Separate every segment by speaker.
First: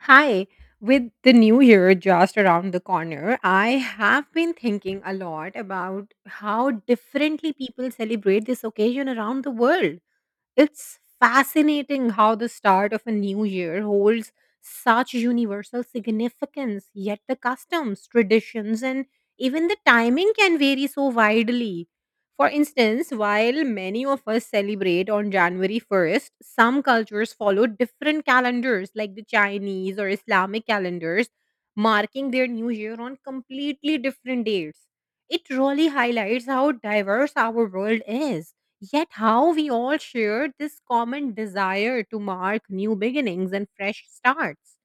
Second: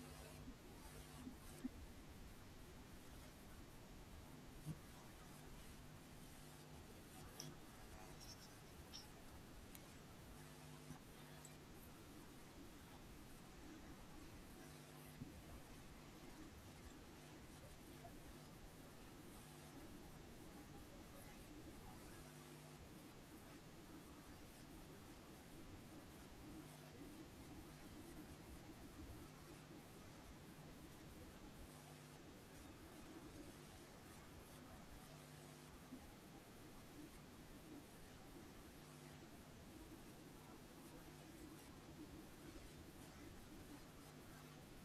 Speaker 1: Hi, with the new year just around the corner, I have been thinking a lot about how differently people celebrate this occasion around the world. It's fascinating how the start of a new year holds such universal significance, yet the customs, traditions, and even the timing can vary so widely. For instance, while many of us celebrate on January 1st, some cultures follow different calendars like the Chinese or Islamic calendars, marking their new year on completely different dates. It really highlights how diverse our world is. Yet, how we all share this common desire to mark new beginnings and fresh starts.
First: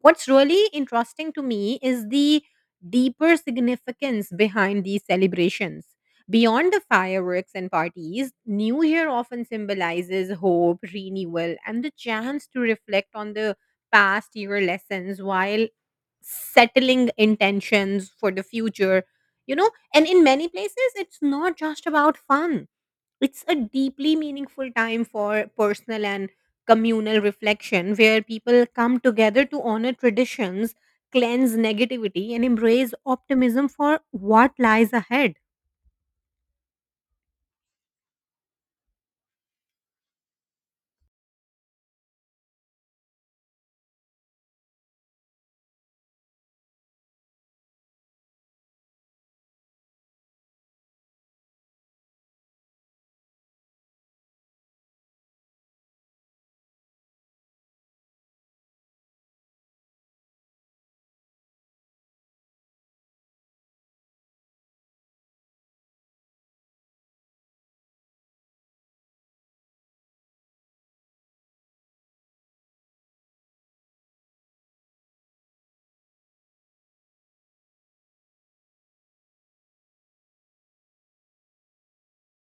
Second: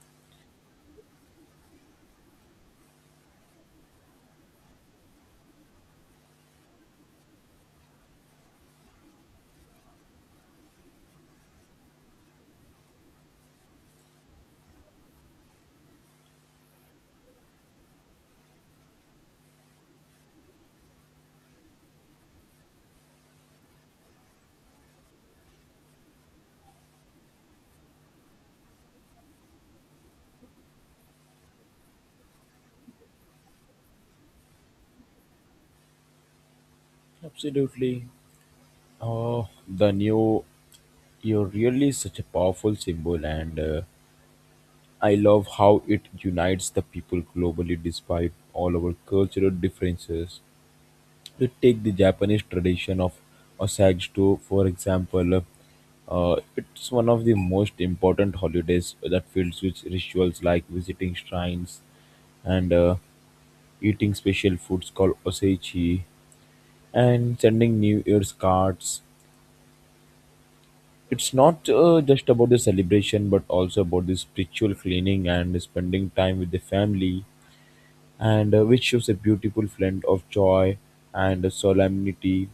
Speaker 1: What's really interesting to me is the deeper significance behind these celebrations. Beyond the fireworks and parties, New Year often symbolizes hope, renewal, and the chance to reflect on the past year lessons while settling intentions for the future. You know, and in many places, it's not just about fun, it's a deeply meaningful time for personal and communal reflection where people come together to honor traditions, cleanse negativity, and embrace optimism for what lies ahead.
Speaker 2: Absolutely. Oh, the new, you're really such a powerful symbol, and I love how it unites the people globally despite all our cultural differences. You take the Japanese tradition of Osage to, for example, it's one of the most important holidays that fills with rituals like visiting shrines and eating special foods called osechi and sending New Year's cards. It's not just about the celebration, but also about the spiritual cleaning and spending time with the family, and which shows a beautiful blend of joy and solemnity.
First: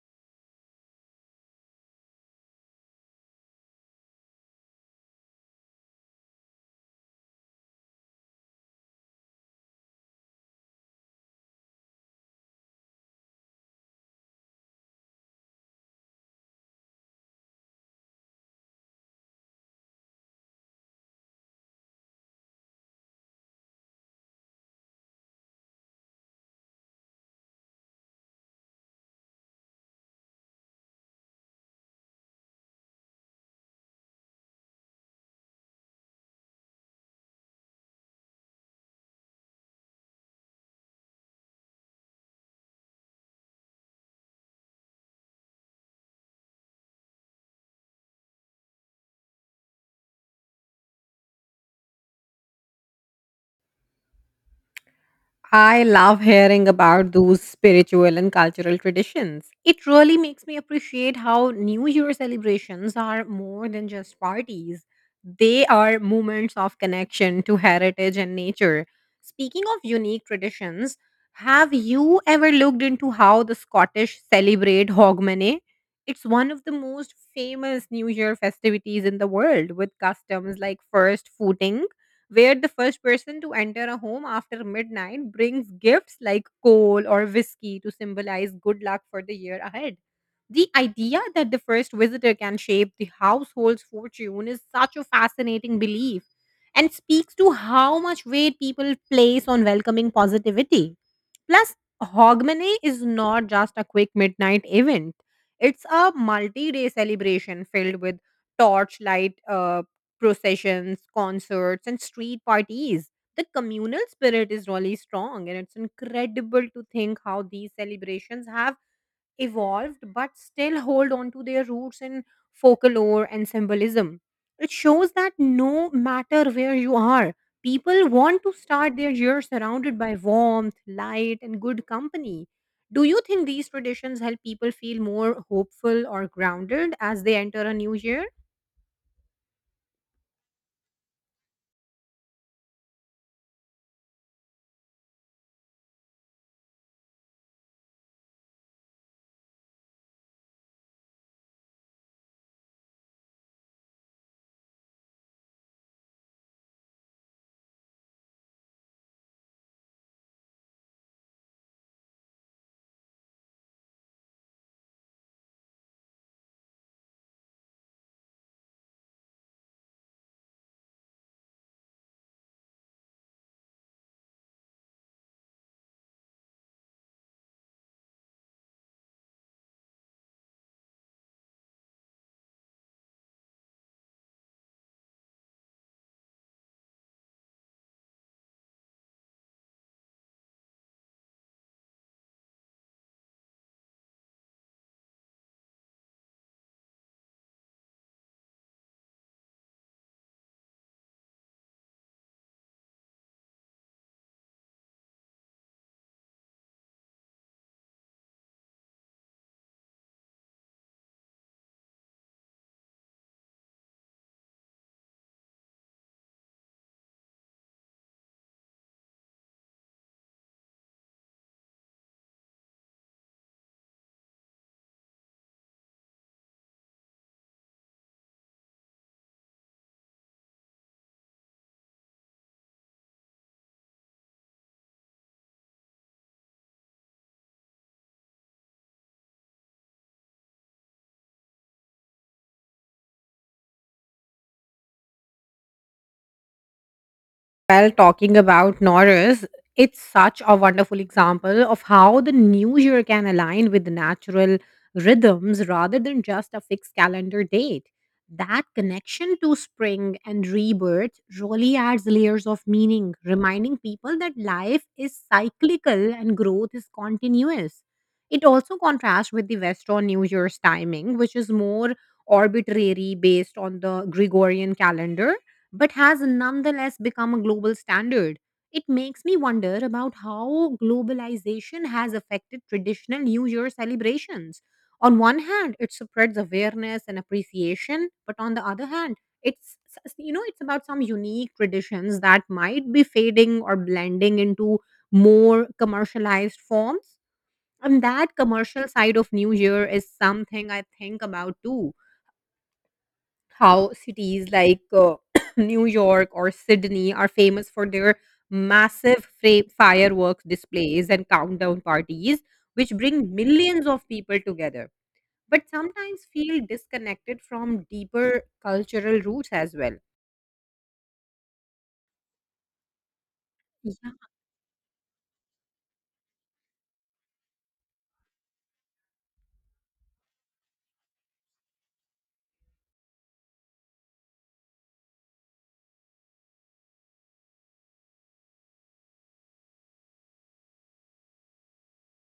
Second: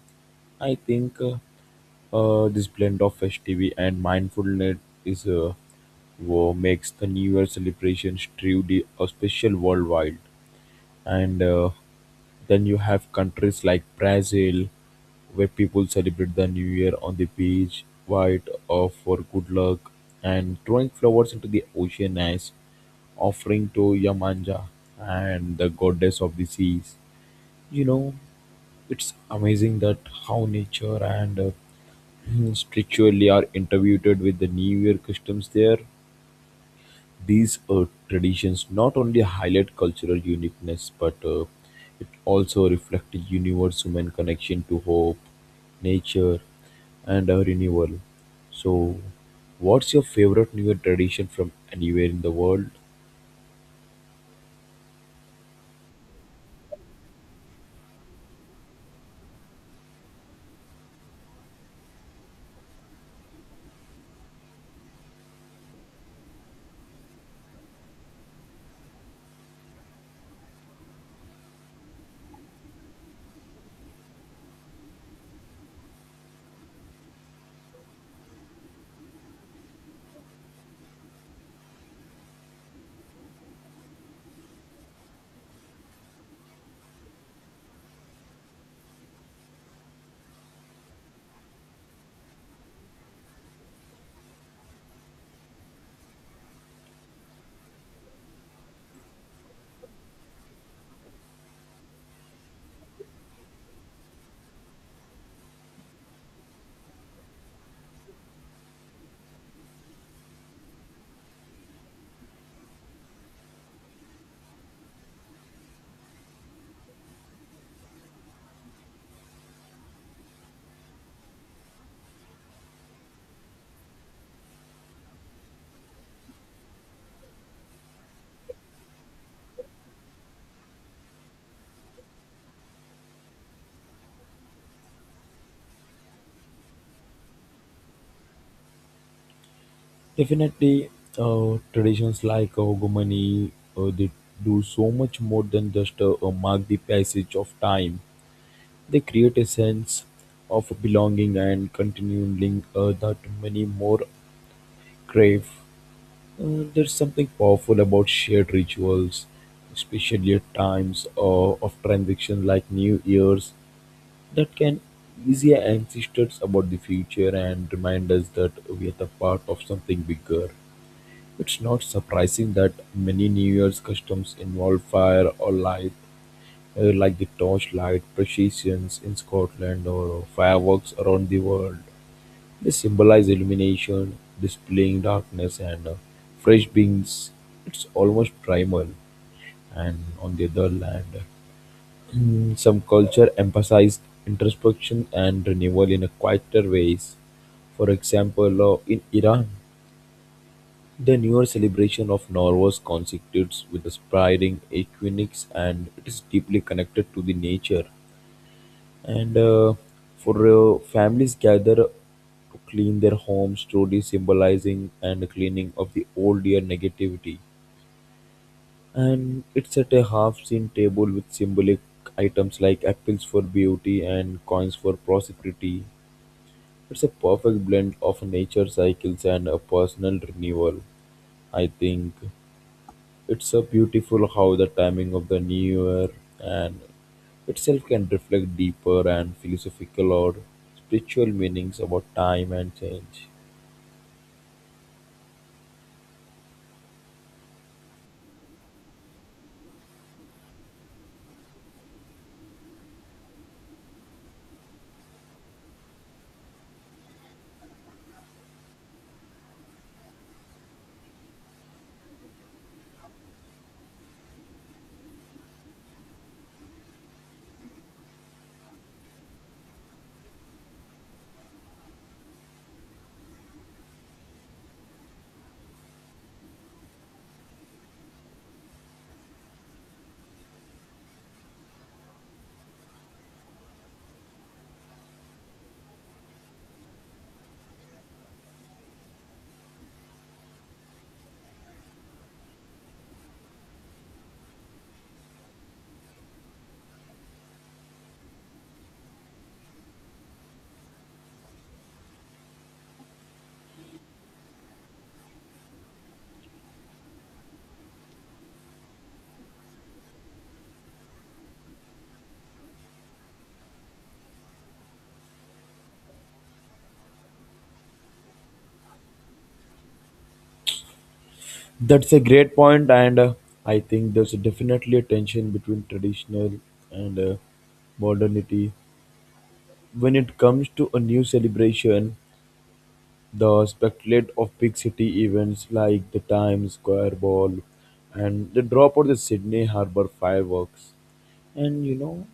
Speaker 2: I think this blend of festivity and mindfulness is what makes the New Year celebrations truly a special worldwide, and then you have countries like Brazil where people celebrate the new year on the beach white or for good luck and throwing flowers into the ocean as offering to Yamanja and the goddess of the seas. You know, it's amazing that how nature and spiritually are interviewed with the New Year customs there. These traditions not only highlight cultural uniqueness, but it also reflects universe human connection to hope, nature, and renewal. So, what's your favorite New Year tradition from anywhere in the world?
Speaker 1: I love hearing about those spiritual and cultural traditions. It really makes me appreciate how New Year celebrations are more than just parties, they are moments of connection to heritage and nature. Speaking of unique traditions, have you ever looked into how the Scottish celebrate Hogmanay? It's one of the most famous New Year festivities in the world with customs like first footing, where the first person to enter a home after midnight brings gifts like coal or whiskey to symbolize good luck for the year ahead. The idea that the first visitor can shape the household's fortune is such a fascinating belief and speaks to how much weight people place on welcoming positivity. Plus, Hogmanay is not just a quick midnight event, it's a multi day celebration filled with torchlight processions, concerts, and street parties. The communal spirit is really strong, and it's incredible to think how these celebrations have evolved but still hold on to their roots in folklore and symbolism. It shows that no matter where you are, people want to start their year surrounded by warmth, light, and good company. Do you think these traditions help people feel more hopeful or grounded as they enter a new year?
Speaker 2: Definitely, traditions like Ogumani, they do so much more than just mark the passage of time. They create a sense of belonging and continuing that many more Crave. There's something powerful about shared rituals, especially at times of transition like New Year's, that can ease our ancestors about the future and remind us that we are the part of something bigger. It's not surprising that many New Year's customs involve fire or light, like the torchlight processions in Scotland or fireworks around the world. They symbolize illumination, displaying darkness, and fresh beings. It's almost primal. And on the other hand, some culture emphasized introspection and renewal in a quieter ways. For example, in Iran, the newer celebration of Norvus constitutes with the spreading equinox and it is deeply connected to the nature. And for families gather to clean their homes, truly symbolizing and cleaning of the old year negativity. And it's at a half-seen table with symbolic items like apples for beauty and coins for prosperity. It's a perfect blend of nature cycles and a personal renewal, I think. It's so beautiful how the timing of the new year and itself can reflect deeper and philosophical or spiritual meanings about time and change.
Speaker 1: Well, talking about Norris, it's such a wonderful example of how the new year can align with the natural rhythms rather than just a fixed calendar date. That connection to spring and rebirth really adds layers of meaning, reminding people that life is cyclical and growth is continuous. It also contrasts with the Western New Year's timing, which is more arbitrary based on the Gregorian calendar but has nonetheless become a global standard. It makes me wonder about how globalization has affected traditional New Year celebrations. On one hand, it spreads awareness and appreciation, but on the other hand, it's s- you know it's about some unique traditions that might be fading or blending into more commercialized forms. And that commercial side of new year is something I think about too. How cities like New York or Sydney are famous for their massive fireworks displays and countdown parties, which bring millions of people together, but sometimes feel disconnected from deeper cultural roots as well.
Speaker 2: That's a great point, and I think there's definitely a tension between traditional and modernity. When it comes to a new celebration, the spectacle of big city events like the Times Square Ball and the drop of the Sydney Harbour fireworks, and you know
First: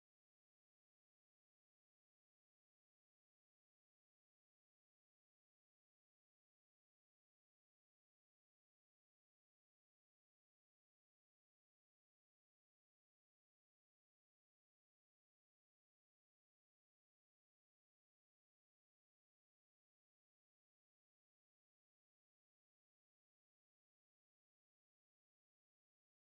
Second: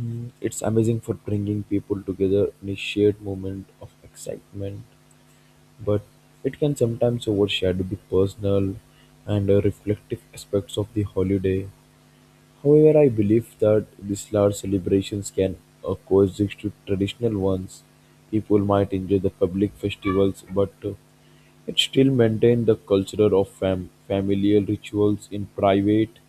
Speaker 2: mm, it's amazing for bringing people together in a shared moment of excitement, but it can sometimes overshadow the personal and reflective aspects of the holiday. However, I believe that these large celebrations can coexist with traditional ones. People might enjoy the public festivals, but it still maintain the culture of familial rituals in private,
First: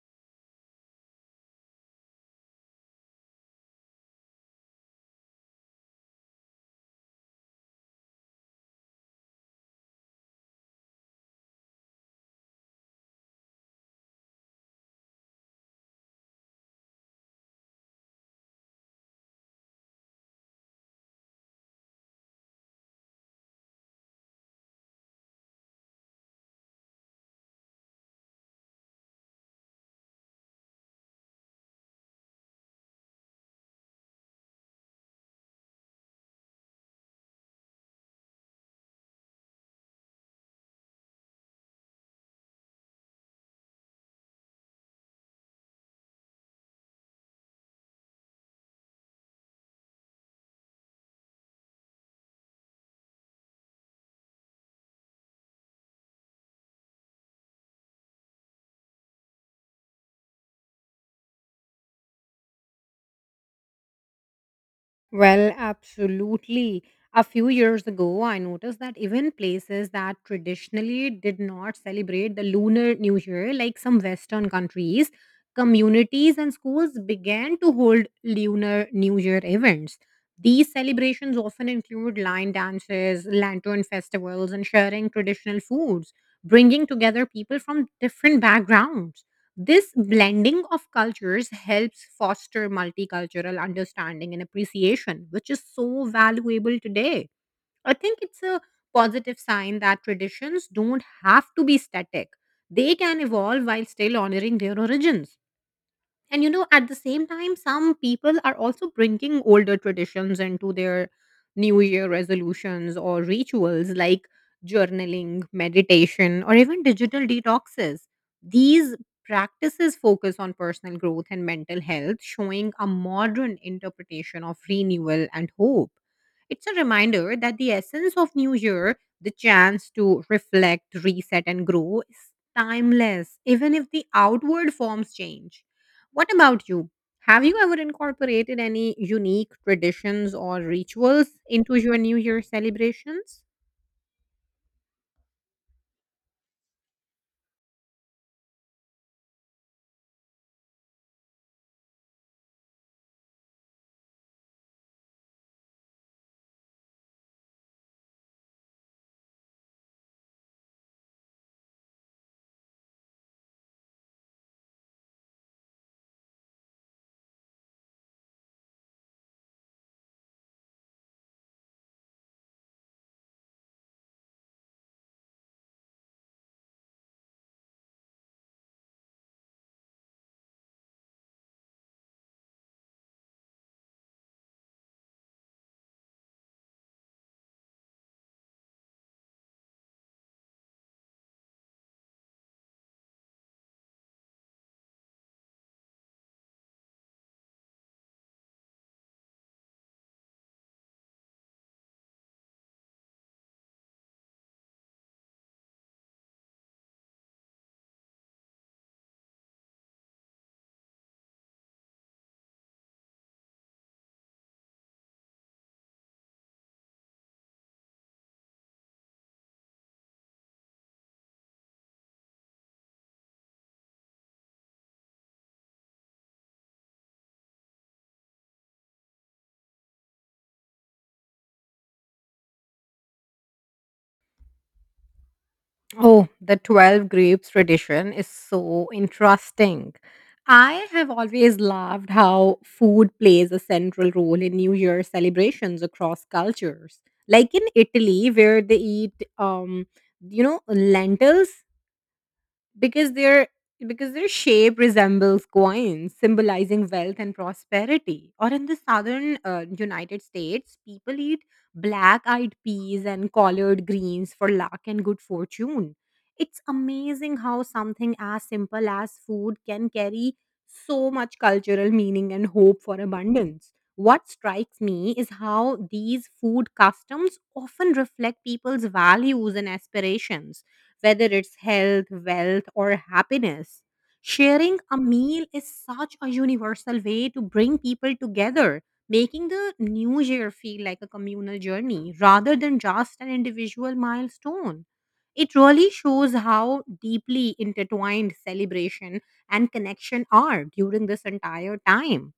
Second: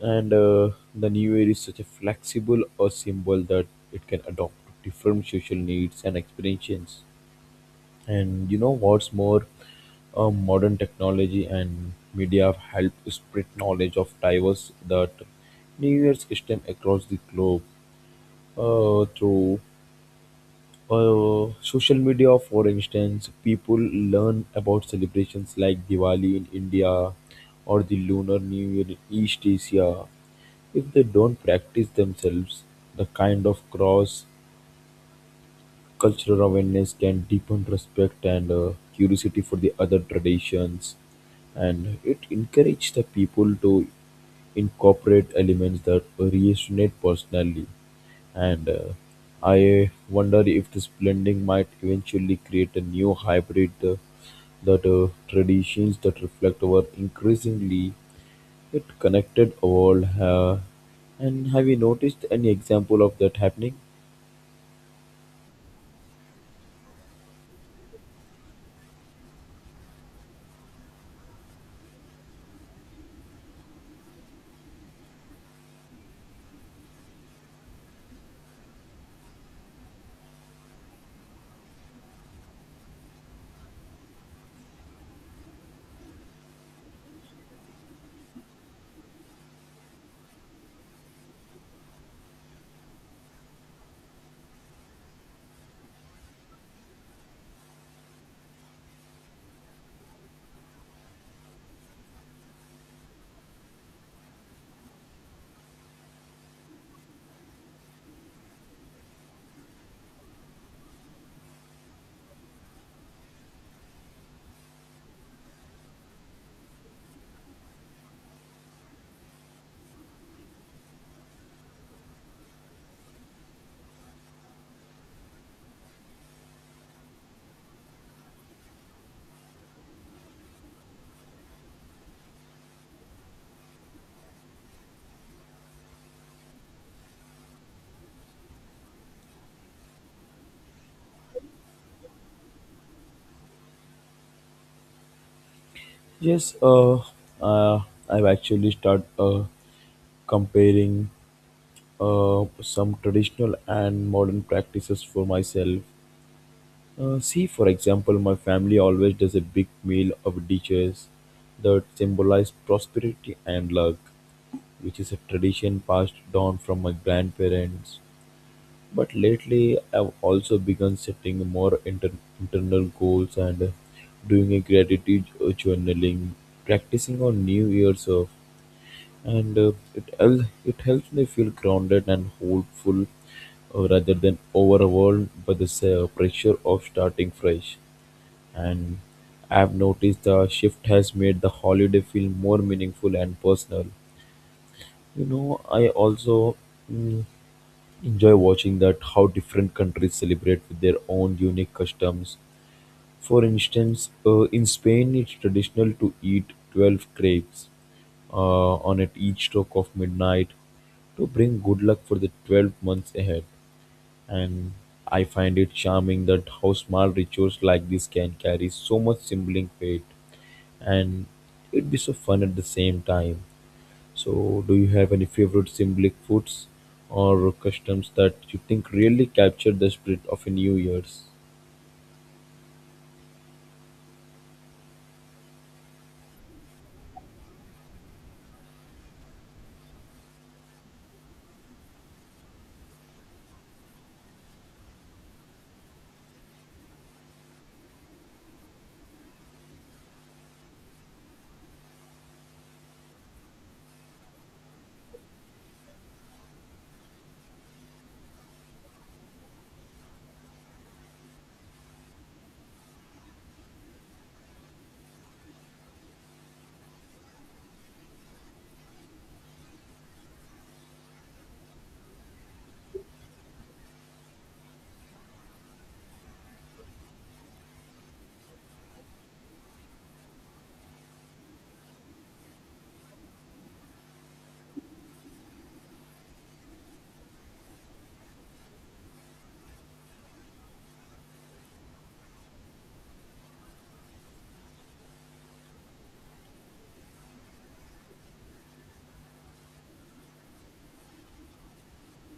Speaker 2: and the new air is such a flexible or symbol that it can adopt to different social needs and experiences. And you know what's more, modern technology and media have helped spread knowledge of diverse that New Year's system across the globe, through social media. For instance, people learn about celebrations like diwali in india or the lunar new year in east asia if they don't practice themselves. The kind of cross cultural awareness can deepen respect and curiosity for the other traditions, and it encourages the people to incorporate elements that resonate personally. And I wonder if this blending might eventually create a new hybrid that traditions that reflect our increasingly yet connected world. And have you noticed any example of that happening?
Speaker 1: Well, absolutely. A few years ago, I noticed that even places that traditionally did not celebrate the Lunar New Year, like some Western countries, communities and schools began to hold Lunar New Year events. These celebrations often include line dances, lantern festivals, and sharing traditional foods, bringing together people from different backgrounds. This blending of cultures helps foster multicultural understanding and appreciation, which is so valuable today. I think it's a positive sign that traditions don't have to be static, they can evolve while still honoring their origins. And you know, at the same time, some people are also bringing older traditions into their New Year resolutions or rituals like journaling, meditation, or even digital detoxes. These practices focus on personal growth and mental health, showing a modern interpretation of renewal and hope. It's a reminder that the essence of New Year, the chance to reflect, reset, and grow, is timeless, even if the outward forms change. What about you? Have you ever incorporated any unique traditions or rituals into your New Year celebrations?
Speaker 2: Yes, uh, I've actually started comparing some traditional and modern practices for myself. See, for example, my family always does a big meal of dishes that symbolize prosperity and luck, which is a tradition passed down from my grandparents. But lately, I've also begun setting more internal goals and doing a gratitude journaling, practicing on New Year's of, and it helps me feel grounded and hopeful rather than overwhelmed by the pressure of starting fresh. And I've noticed the shift has made the holiday feel more meaningful and personal. You know, I also mm, enjoy watching that how different countries celebrate with their own unique customs. For instance, in Spain, it's traditional to eat 12 grapes on at each stroke of midnight to bring good luck for the 12 months ahead. And I find it charming that how small rituals like this can carry so much symbolic weight, and it'd be so fun at the same time. So, do you have any favorite symbolic foods or customs that you think really capture the spirit of a New Year's?
Speaker 1: Oh, the 12 grapes tradition is so interesting. I have always loved how food plays a central role in New Year celebrations across cultures. Like in Italy, where they eat, lentils because their shape resembles coins, symbolizing wealth and prosperity. Or in the southern United States, people eat black eyed peas and collard greens for luck and good fortune. It's amazing how something as simple as food can carry so much cultural meaning and hope for abundance. What strikes me is how these food customs often reflect people's values and aspirations, whether it's health, wealth, or happiness. Sharing a meal is such a universal way to bring people together, making the new year feel like a communal journey rather than just an individual milestone. It really shows how deeply intertwined celebration and connection are during this entire time.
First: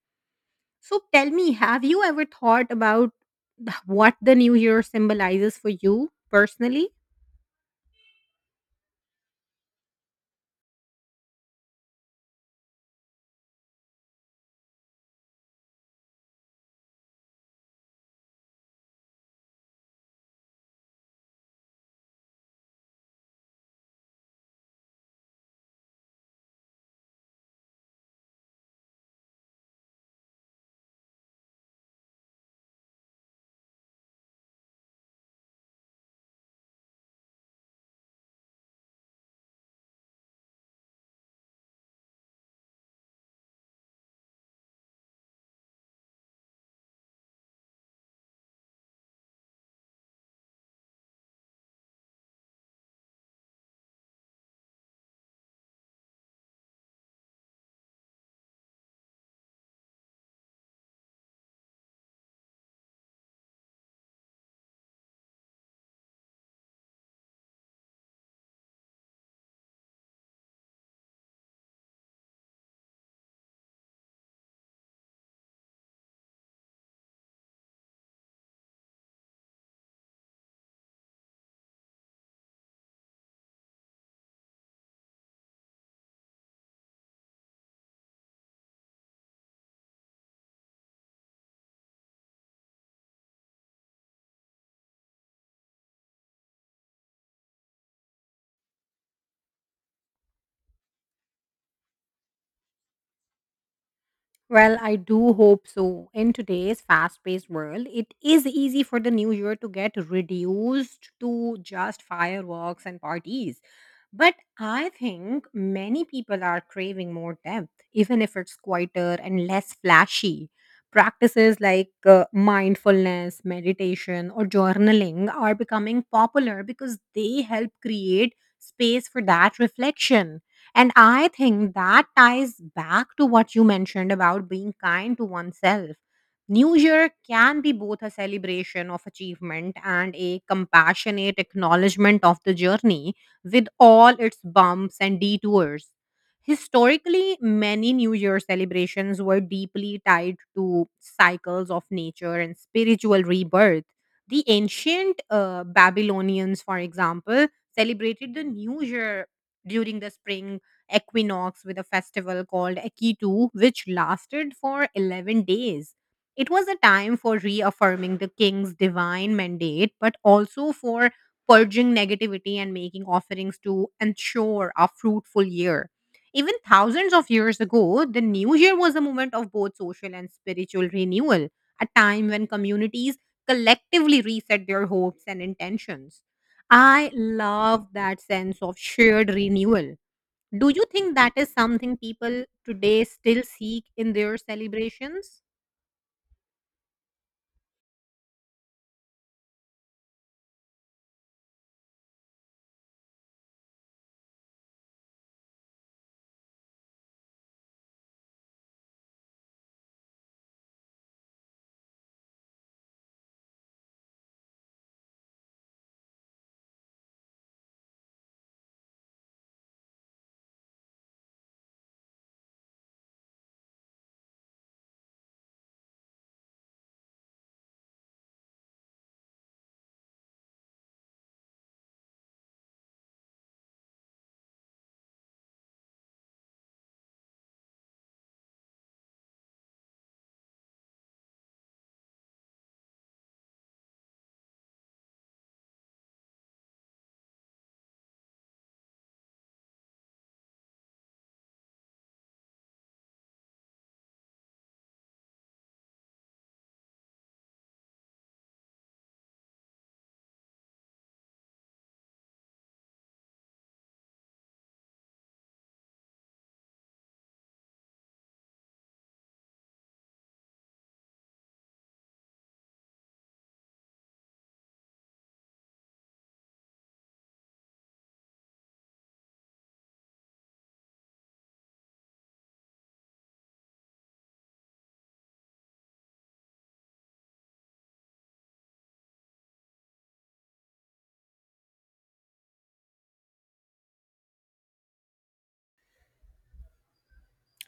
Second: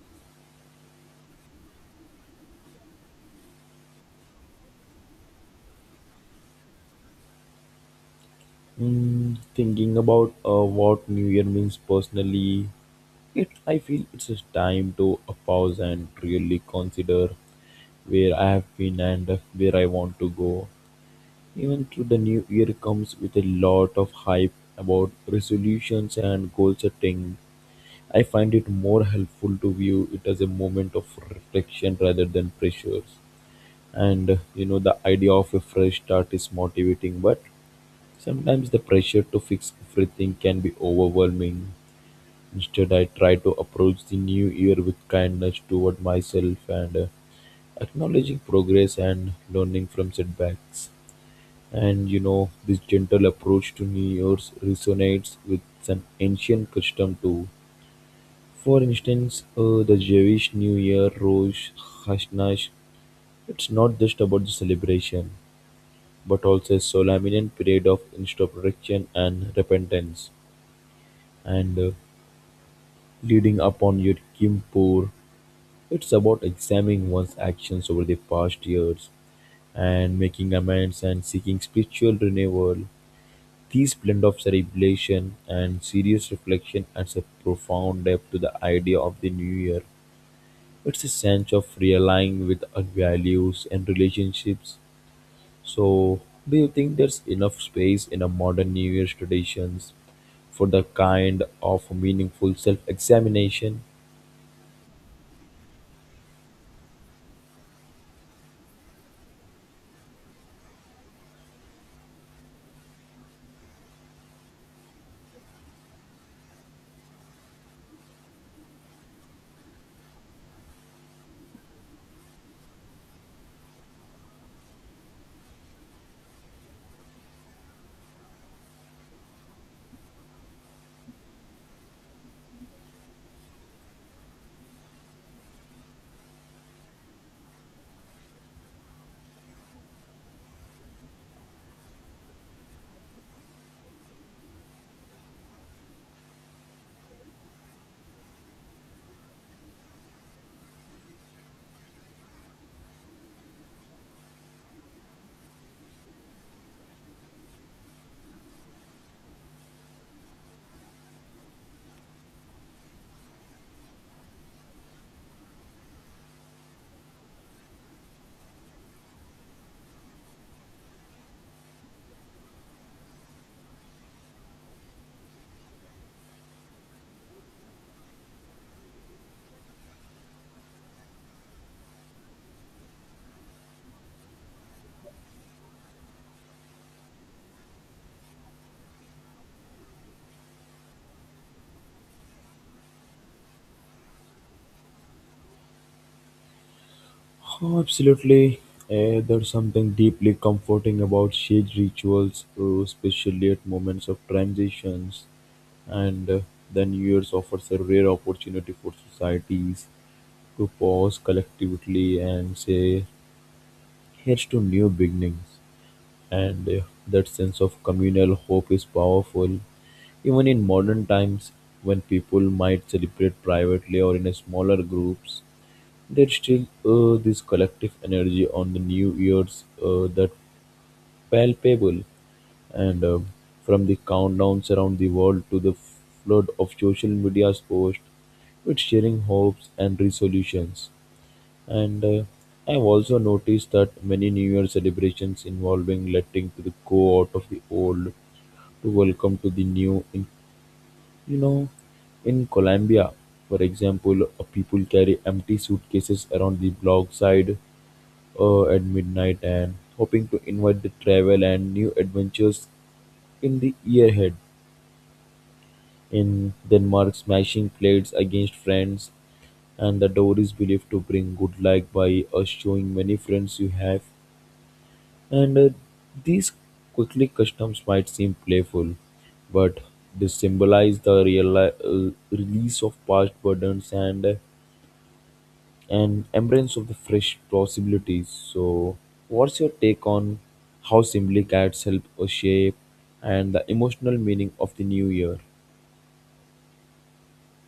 Speaker 1: So tell me, have you ever thought about what the new year symbolizes for you personally?
Speaker 2: Mm, thinking about what New Year means personally, it I feel it's just time to a pause and really consider where I have been and where I want to go. Even through the New Year comes with a lot of hype about resolutions and goal setting, I find it more helpful to view it as a moment of reflection rather than pressures. And you know, the idea of a fresh start is motivating, but sometimes the pressure to fix everything can be overwhelming. Instead, I try to approach the new year with kindness toward myself and acknowledging progress and learning from setbacks. And you know, this gentle approach to New Year's resonates with an ancient custom too. For instance, the Jewish New Year, Rosh Hashanah, it's not just about the celebration, but also a solemn period of introspection and repentance. And leading upon Yom Kippur, it's about examining one's actions over the past years and making amends and seeking spiritual renewal. This blend of celebration and serious reflection adds a profound depth to the idea of the new year. It's a sense of realigning with our values and relationships. So, do you think there's enough space in our modern New Year's traditions for the kind of meaningful self examination?
Speaker 1: Well, I do hope so. In today's fast paced world, it is easy for the new year to get reduced to just fireworks and parties. But I think many people are craving more depth, even if it's quieter and less flashy. Practices like mindfulness, meditation, or journaling are becoming popular because they help create space for that reflection. And I think that ties back to what you mentioned about being kind to oneself. New Year can be both a celebration of achievement and a compassionate acknowledgement of the journey with all its bumps and detours. Historically, many New Year celebrations were deeply tied to cycles of nature and spiritual rebirth. The ancient Babylonians, for example, celebrated the New Year during the spring equinox with a festival called Akitu, which lasted for 11 days. It was a time for reaffirming the king's divine mandate, but also for purging negativity and making offerings to ensure a fruitful year. Even thousands of years ago, the new year was a moment of both social and spiritual renewal, a time when communities collectively reset their hopes and intentions. I love that sense of shared renewal. Do you think that is something people today still seek in their celebrations?
Speaker 2: Oh, absolutely. There's something deeply comforting about sage rituals, especially at moments of transitions. And the New Year's offers a rare opportunity for societies to pause collectively and say, here's to new beginnings. And that sense of communal hope is powerful. Even in modern times, when people might celebrate privately or in a smaller groups, there's still this collective energy on the New Year's that palpable, and from the countdowns around the world to the flood of social media's posts with sharing hopes and resolutions. And I've also noticed that many New Year celebrations involving letting to the go out of the old to welcome to the new in, you know, in Colombia, for example, people carry empty suitcases around the block side at midnight and hoping to invite the travel and new adventures in the year ahead. In Denmark, smashing plates against friends and the door is believed to bring good luck by showing many friends you have. And these quickly customs might seem playful, but they symbolize the real, release of past burdens and embrace of the fresh possibilities. So, what's your take on how simply cats help us shape and the emotional meaning of the new year?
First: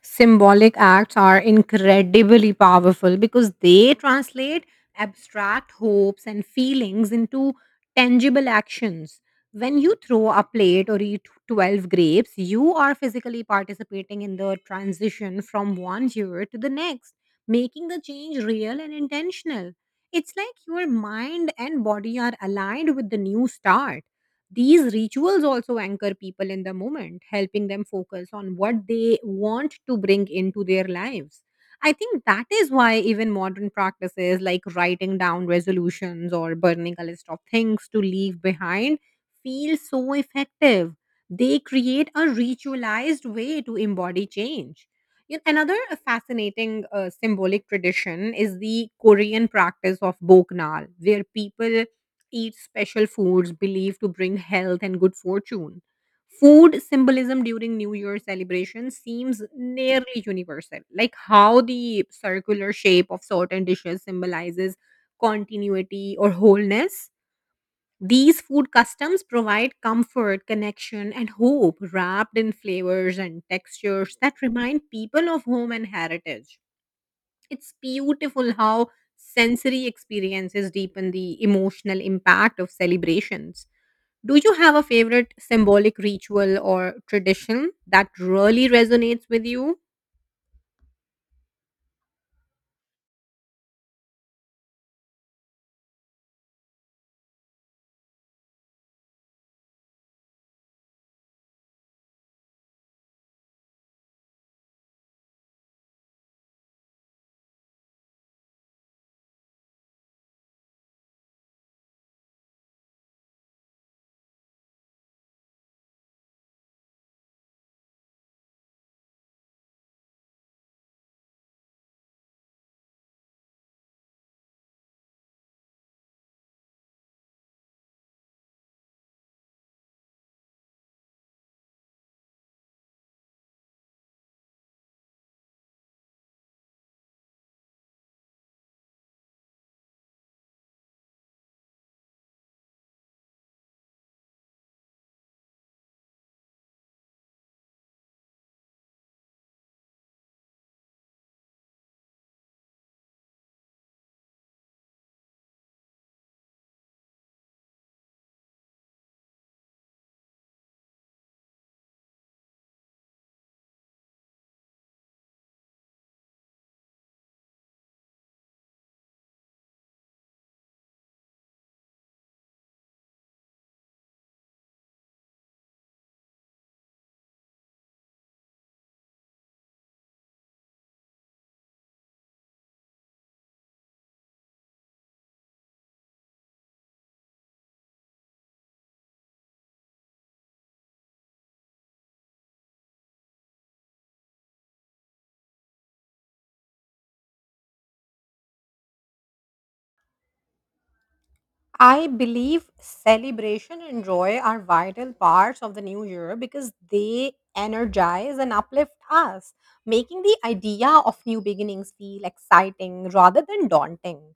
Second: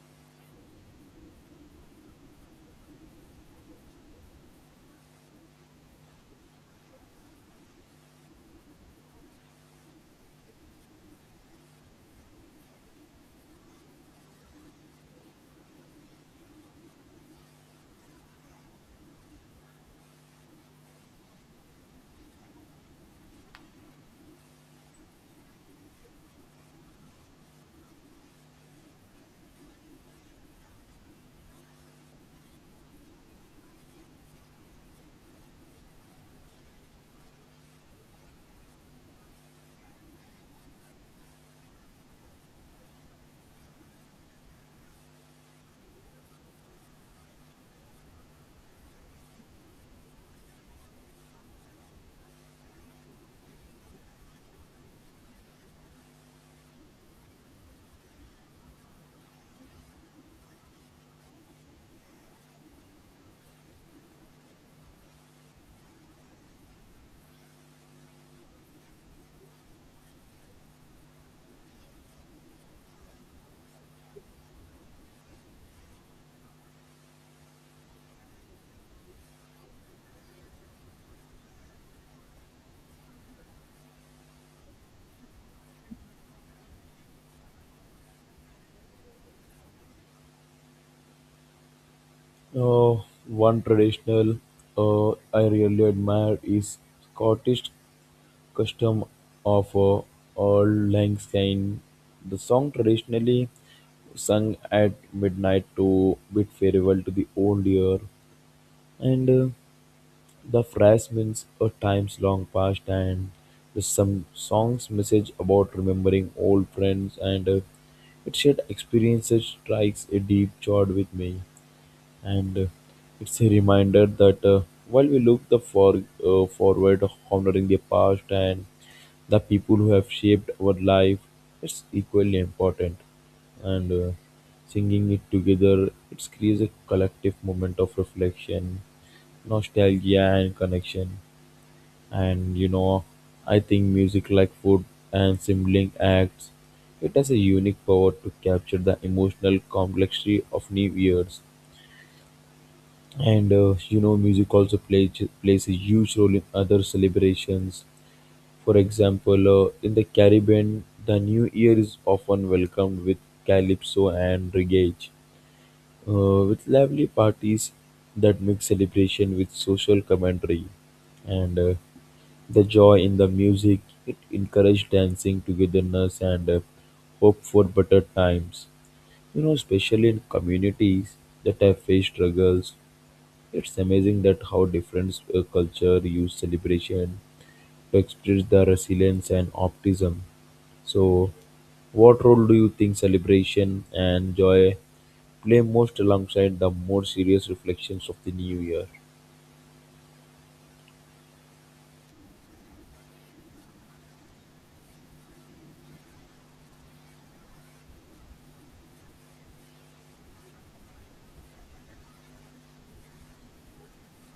Speaker 1: Symbolic acts are incredibly powerful because they translate abstract hopes and feelings into tangible actions. When you throw a plate or eat 12 grapes, you are physically participating in the transition from one year to the next, making the change real and intentional. It's like your mind and body are aligned with the new start. These rituals also anchor people in the moment, helping them focus on what they want to bring into their lives. I think that is why even modern practices like writing down resolutions or burning a list of things to leave behind feel so effective. They create a ritualized way to embody change. Yet another fascinating symbolic tradition is the Korean practice of boknal, where people eat special foods believed to bring health and good fortune. Food symbolism during New Year celebration seems nearly universal, like how the circular shape of certain dishes symbolizes continuity or wholeness. These food customs provide comfort, connection, and hope wrapped in flavors and textures that remind people of home and heritage. It's beautiful how sensory experiences deepen the emotional impact of celebrations. Do you have a favorite symbolic ritual or tradition that really resonates with you?
Speaker 2: Uh, One traditional I really admire is Scottish custom of Auld Lang Syne. The song traditionally sung at midnight to bid farewell to the old year, and the phrase means a times long past, and the some song's message about remembering old friends and it shared experiences strikes a deep chord with me. And it's a reminder that while we look the for forward, honoring the past and the people who have shaped our life, it's equally important. And singing it together, it creates a collective moment of reflection, nostalgia, and connection. And you know, I think music, like food and sibling acts, it has a unique power to capture the emotional complexity of new years. And you know, music also plays a huge role in other celebrations. For example, in the Caribbean, the new year is often welcomed with calypso and reggae, with lively parties that mix celebration with social commentary. And the joy in the music, it encouraged dancing, togetherness, and hope for better times, you know, especially in communities that have faced struggles. It's amazing that how different culture use celebration to express the resilience and optimism. So, what role do you think celebration and joy play most alongside the more serious reflections of the new year?
Speaker 1: I believe celebration and joy are vital parts of the new year because they energize and uplift us, making the idea of new beginnings feel exciting rather than daunting.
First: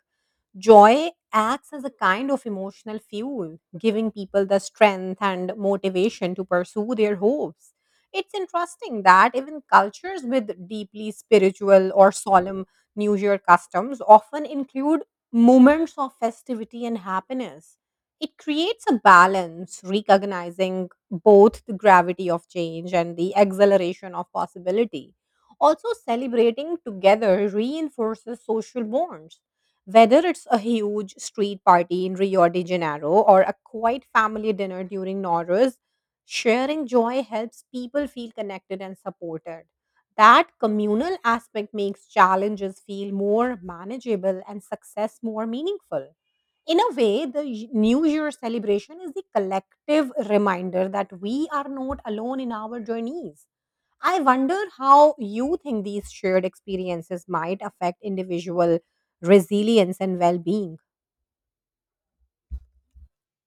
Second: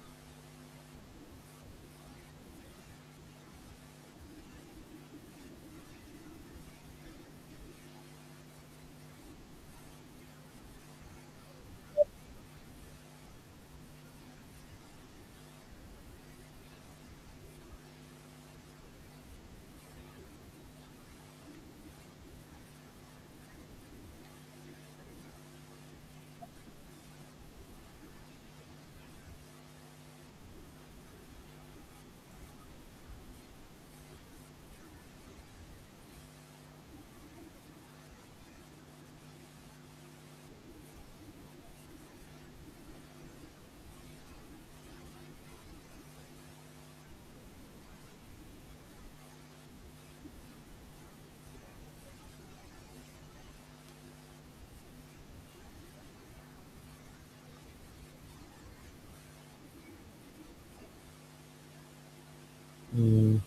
Speaker 1: Joy acts as a kind of emotional fuel, giving people the strength and motivation to pursue their hopes. It's interesting that even cultures with deeply spiritual or solemn New Year customs often include moments of festivity and happiness. It creates a balance, recognizing both the gravity of change and the exhilaration of possibility. Also, celebrating together reinforces social bonds, whether it's a huge street party in Rio de Janeiro or a quiet family dinner during Norris, sharing joy helps people feel connected and supported. That communal aspect makes challenges feel more manageable and success more meaningful. In a way, the New Year celebration is the collective reminder that we are not alone in our journeys. I wonder how you think these shared experiences might affect individual resilience and well being.
Speaker 2: Mm,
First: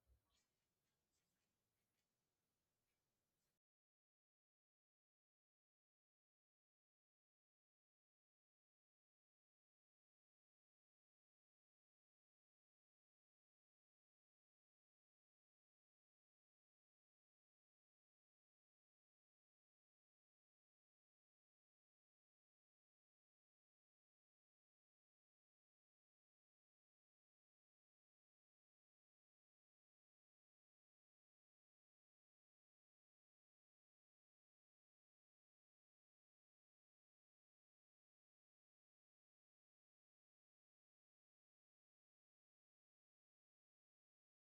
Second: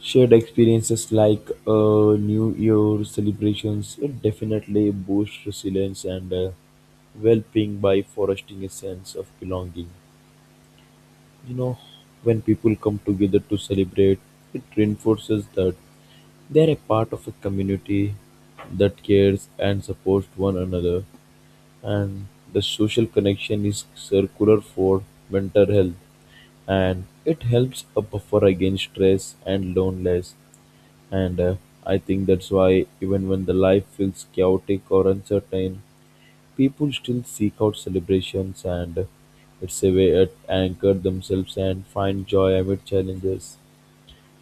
Speaker 2: shared experiences like New Year celebrations it definitely boost resilience and well-being by fostering a sense of belonging. You know, when people come together to celebrate, it reinforces that they are a part of a community that cares and supports one another, and the social connection is circular for mental health, and it helps a buffer against stress and loneliness. And I think that's why even when the life feels chaotic or uncertain, people still seek out celebrations, and it's a way to anchor themselves and find joy amid challenges.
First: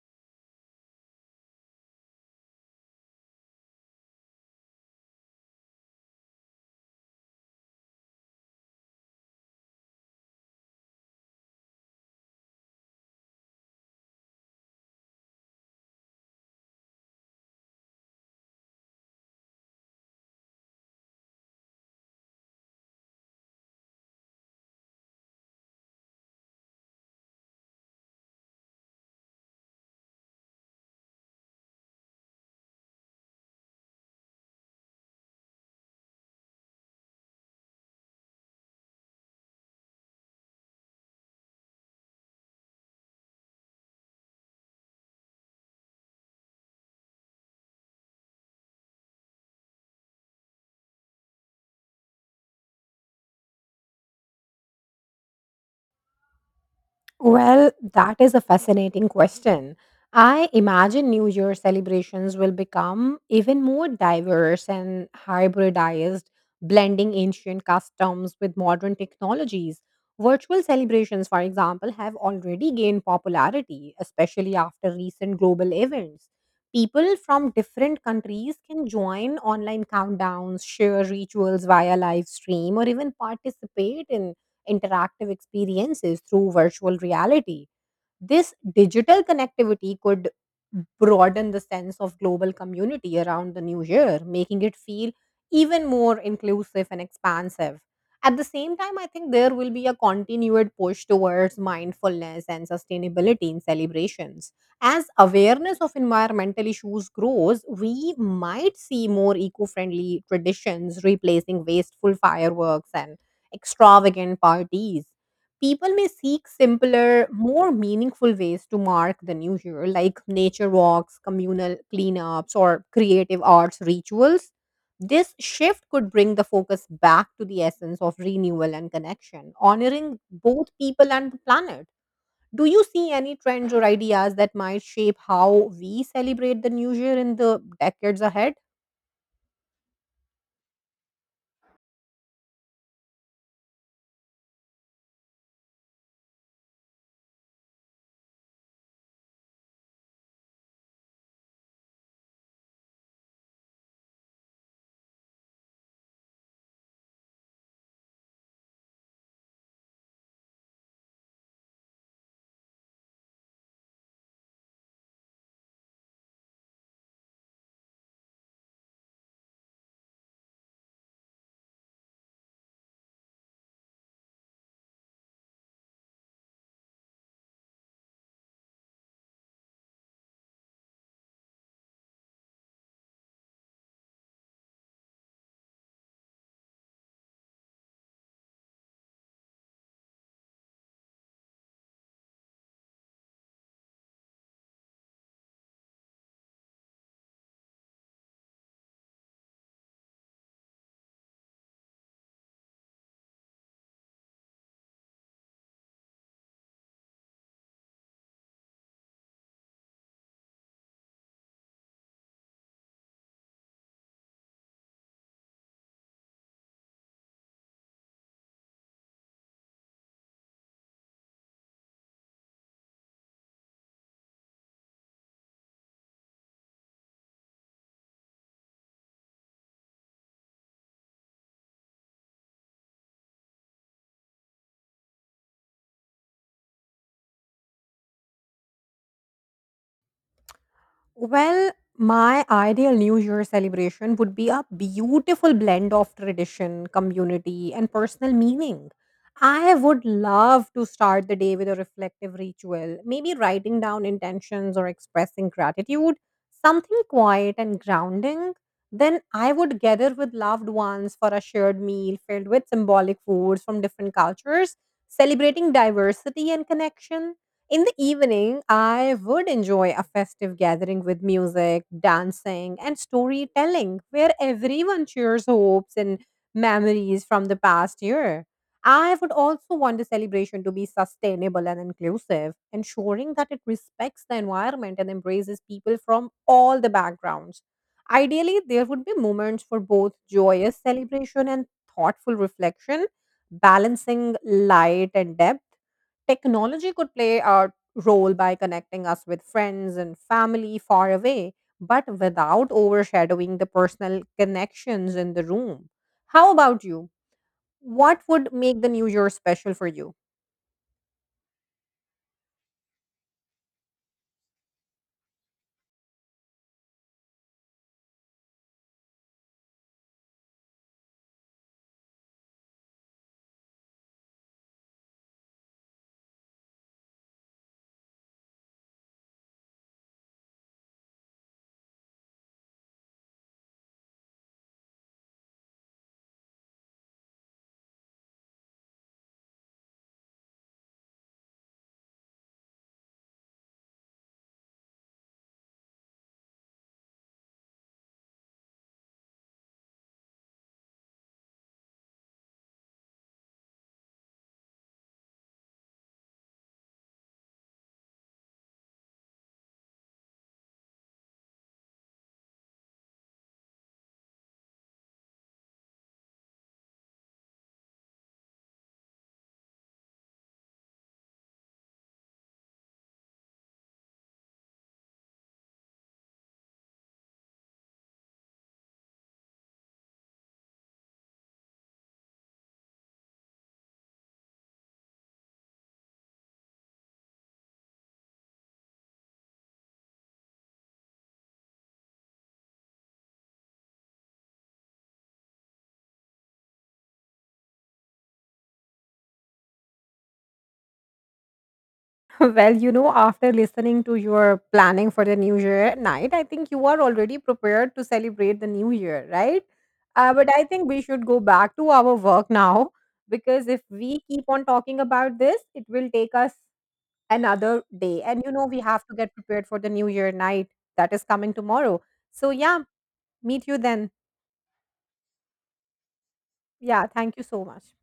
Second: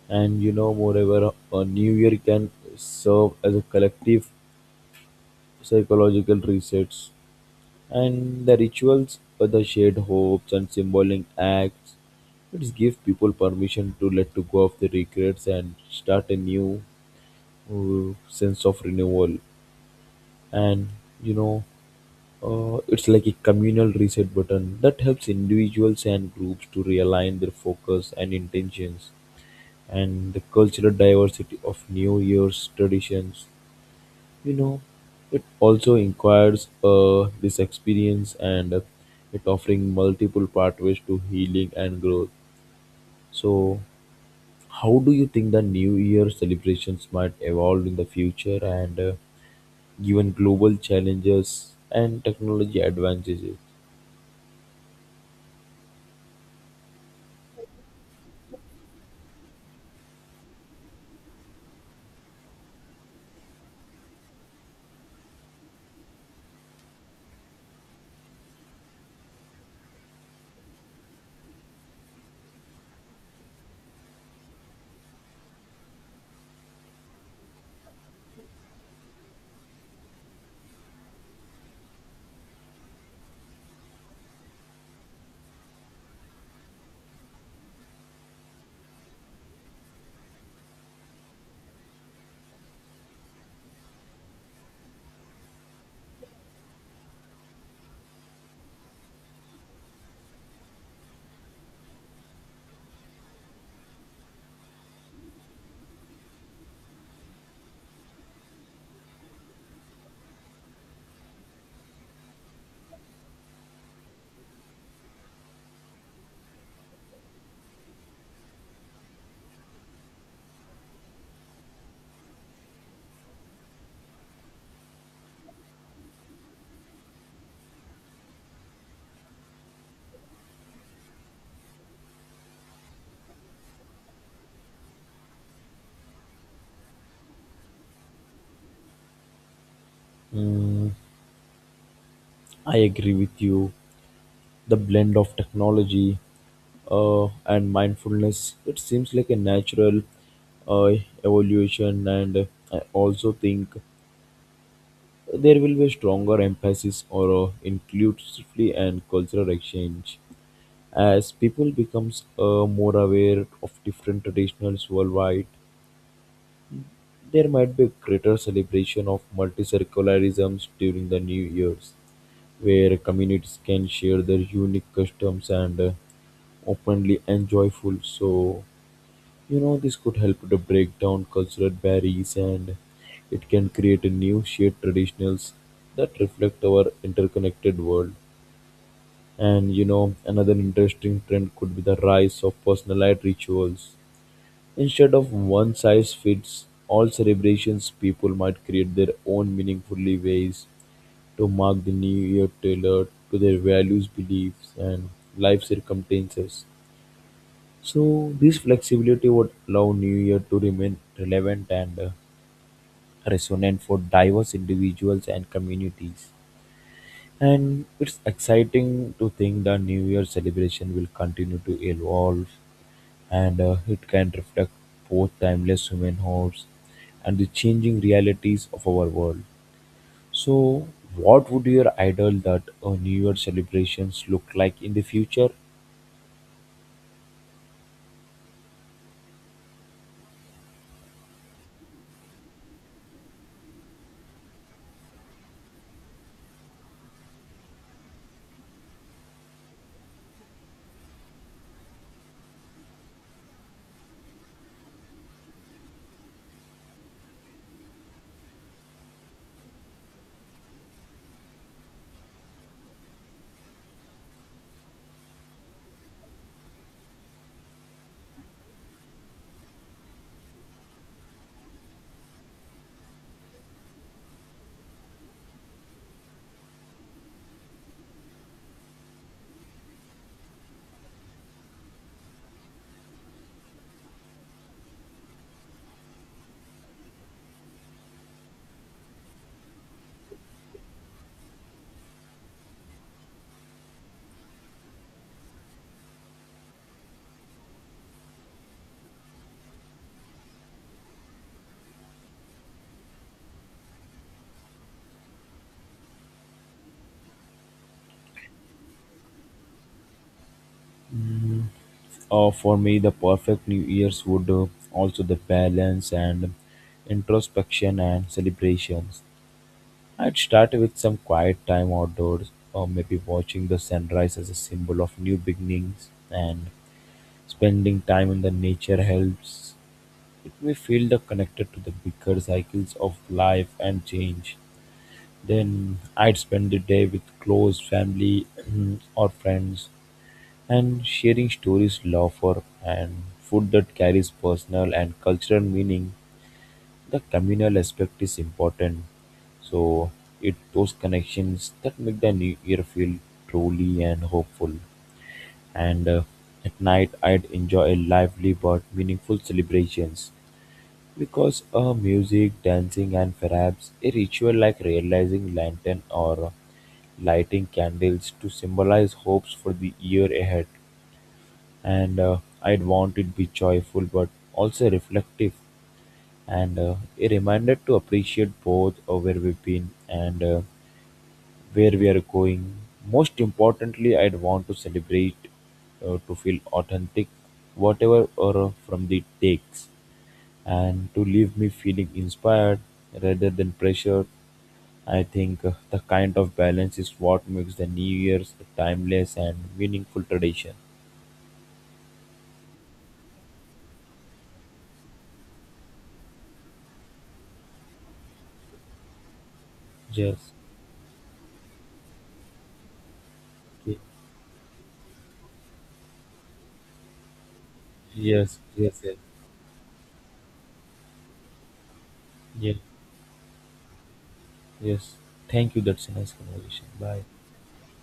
Speaker 2: And you know, moreover, a new year can serve as a collective psychological resets. And the rituals, the shared hopes and symbolic acts, it gives people permission to let to go of the regrets and start a new sense of renewal. And you know, it's like a communal reset button that helps individuals and groups to realign their focus and intentions and the cultural diversity of New Year's traditions. You know, it also inquires this experience and it offering multiple pathways to healing and growth. So, how do you think the New Year celebrations might evolve in the future and given global challenges and technology advantages?
Speaker 1: Well, that is a fascinating question. I imagine New Year celebrations will become even more diverse and hybridized, blending ancient customs with modern technologies. Virtual celebrations, for example, have already gained popularity, especially after recent global events. People from different countries can join online countdowns, share rituals via live stream, or even participate in interactive experiences through virtual reality. This digital connectivity could broaden the sense of global community around the new year, making it feel even more inclusive and expansive. At the same time, I think there will be a continued push towards mindfulness and sustainability in celebrations. As awareness of environmental issues grows, we might see more eco friendly traditions replacing wasteful fireworks and extravagant parties. People may seek simpler, more meaningful ways to mark than usual, like nature walks, communal cleanups, or creative arts rituals. This shift could bring the focus back to the essence of renewal and connection, honoring both people and the planet. Do you see any trends or ideas that might shape how we celebrate the new year in the decades ahead?
Speaker 2: Mm, I agree with you. The blend of technology and mindfulness, it seems like a natural uh, evolution, and I also think there will be a stronger emphasis on inclusivity and cultural exchange as people becomes more aware of different traditions worldwide. There might be a greater celebration of multi-secularisms during the New Year's, where communities can share their unique customs and openly enjoy food. So you know this could help to break down cultural barriers and it can create a new shared traditions that reflect our interconnected world, and you know another interesting trend could be the rise of personalized rituals instead of one size fits all celebrations. People might create their own meaningful ways to mark the new year tailored to their values, beliefs and life circumstances. So this flexibility would allow New Year to remain relevant and resonant for diverse individuals and communities. And it's exciting to think the New Year celebration will continue to evolve and it can reflect both timeless human hopes and the changing realities of our world. So, what would your ideal that a New Year celebrations look like in the future?
Speaker 1: Well, my ideal New Year celebration would be a beautiful blend of tradition, community, and personal meaning. I would love to start the day with a reflective ritual, maybe writing down intentions or expressing gratitude, something quiet and grounding. Then I would gather with loved ones for a shared meal filled with symbolic foods from different cultures, celebrating diversity and connection. In the evening, I would enjoy a festive gathering with music, dancing, and storytelling where everyone shares hopes and memories from the past year. I would also want the celebration to be sustainable and inclusive, ensuring that it respects the environment and embraces people from all the backgrounds. Ideally, there would be moments for both joyous celebration and thoughtful reflection, balancing light and depth. Technology could play a role by connecting us with friends and family far away, but without overshadowing the personal connections in the room. How about you? What would make the new year special for you?
Speaker 2: For me, the perfect New Year's would also the balance and introspection and celebrations. I'd start with some quiet time outdoors, or maybe watching the sunrise as a symbol of new beginnings, and spending time in the nature helps. It may feel the connected to the bigger cycles of life and change. Then I'd spend the day with close family or friends and sharing stories, laughter, and food that carries personal and cultural meaning. The communal aspect is important. So it those connections that make the new year feel truly and hopeful. And at night, I'd enjoy a lively but meaningful celebrations because music, dancing, and perhaps a ritual like realizing lantern or lighting candles to symbolize hopes for the year ahead. And I'd want it be joyful but also reflective, and a reminder to appreciate both where we've been and where we are going. Most importantly, I'd want to celebrate to feel authentic, whatever or from the takes, and to leave me feeling inspired rather than pressured. I think the kind of balance is what makes the New Year's a timeless and meaningful tradition.
Speaker 1: Well, you know, after listening to your planning for the new year night, I think you are already prepared to celebrate the new year, right? But
Speaker 2: Yes.
Speaker 1: I think we should go back to our work now, because if we keep on talking about this, it will take us another day. And you
Speaker 2: Yes.
Speaker 1: know, we
Speaker 2: Yes.
Speaker 1: have to
Speaker 2: Yes.
Speaker 1: get prepared for the new year night that is coming tomorrow. So,
Speaker 2: Yes,
Speaker 1: yeah, meet you then.
Speaker 2: yes. Thank you. That's a nice conversation.
Speaker 1: Yeah,
Speaker 2: Bye.
Speaker 1: thank you so much.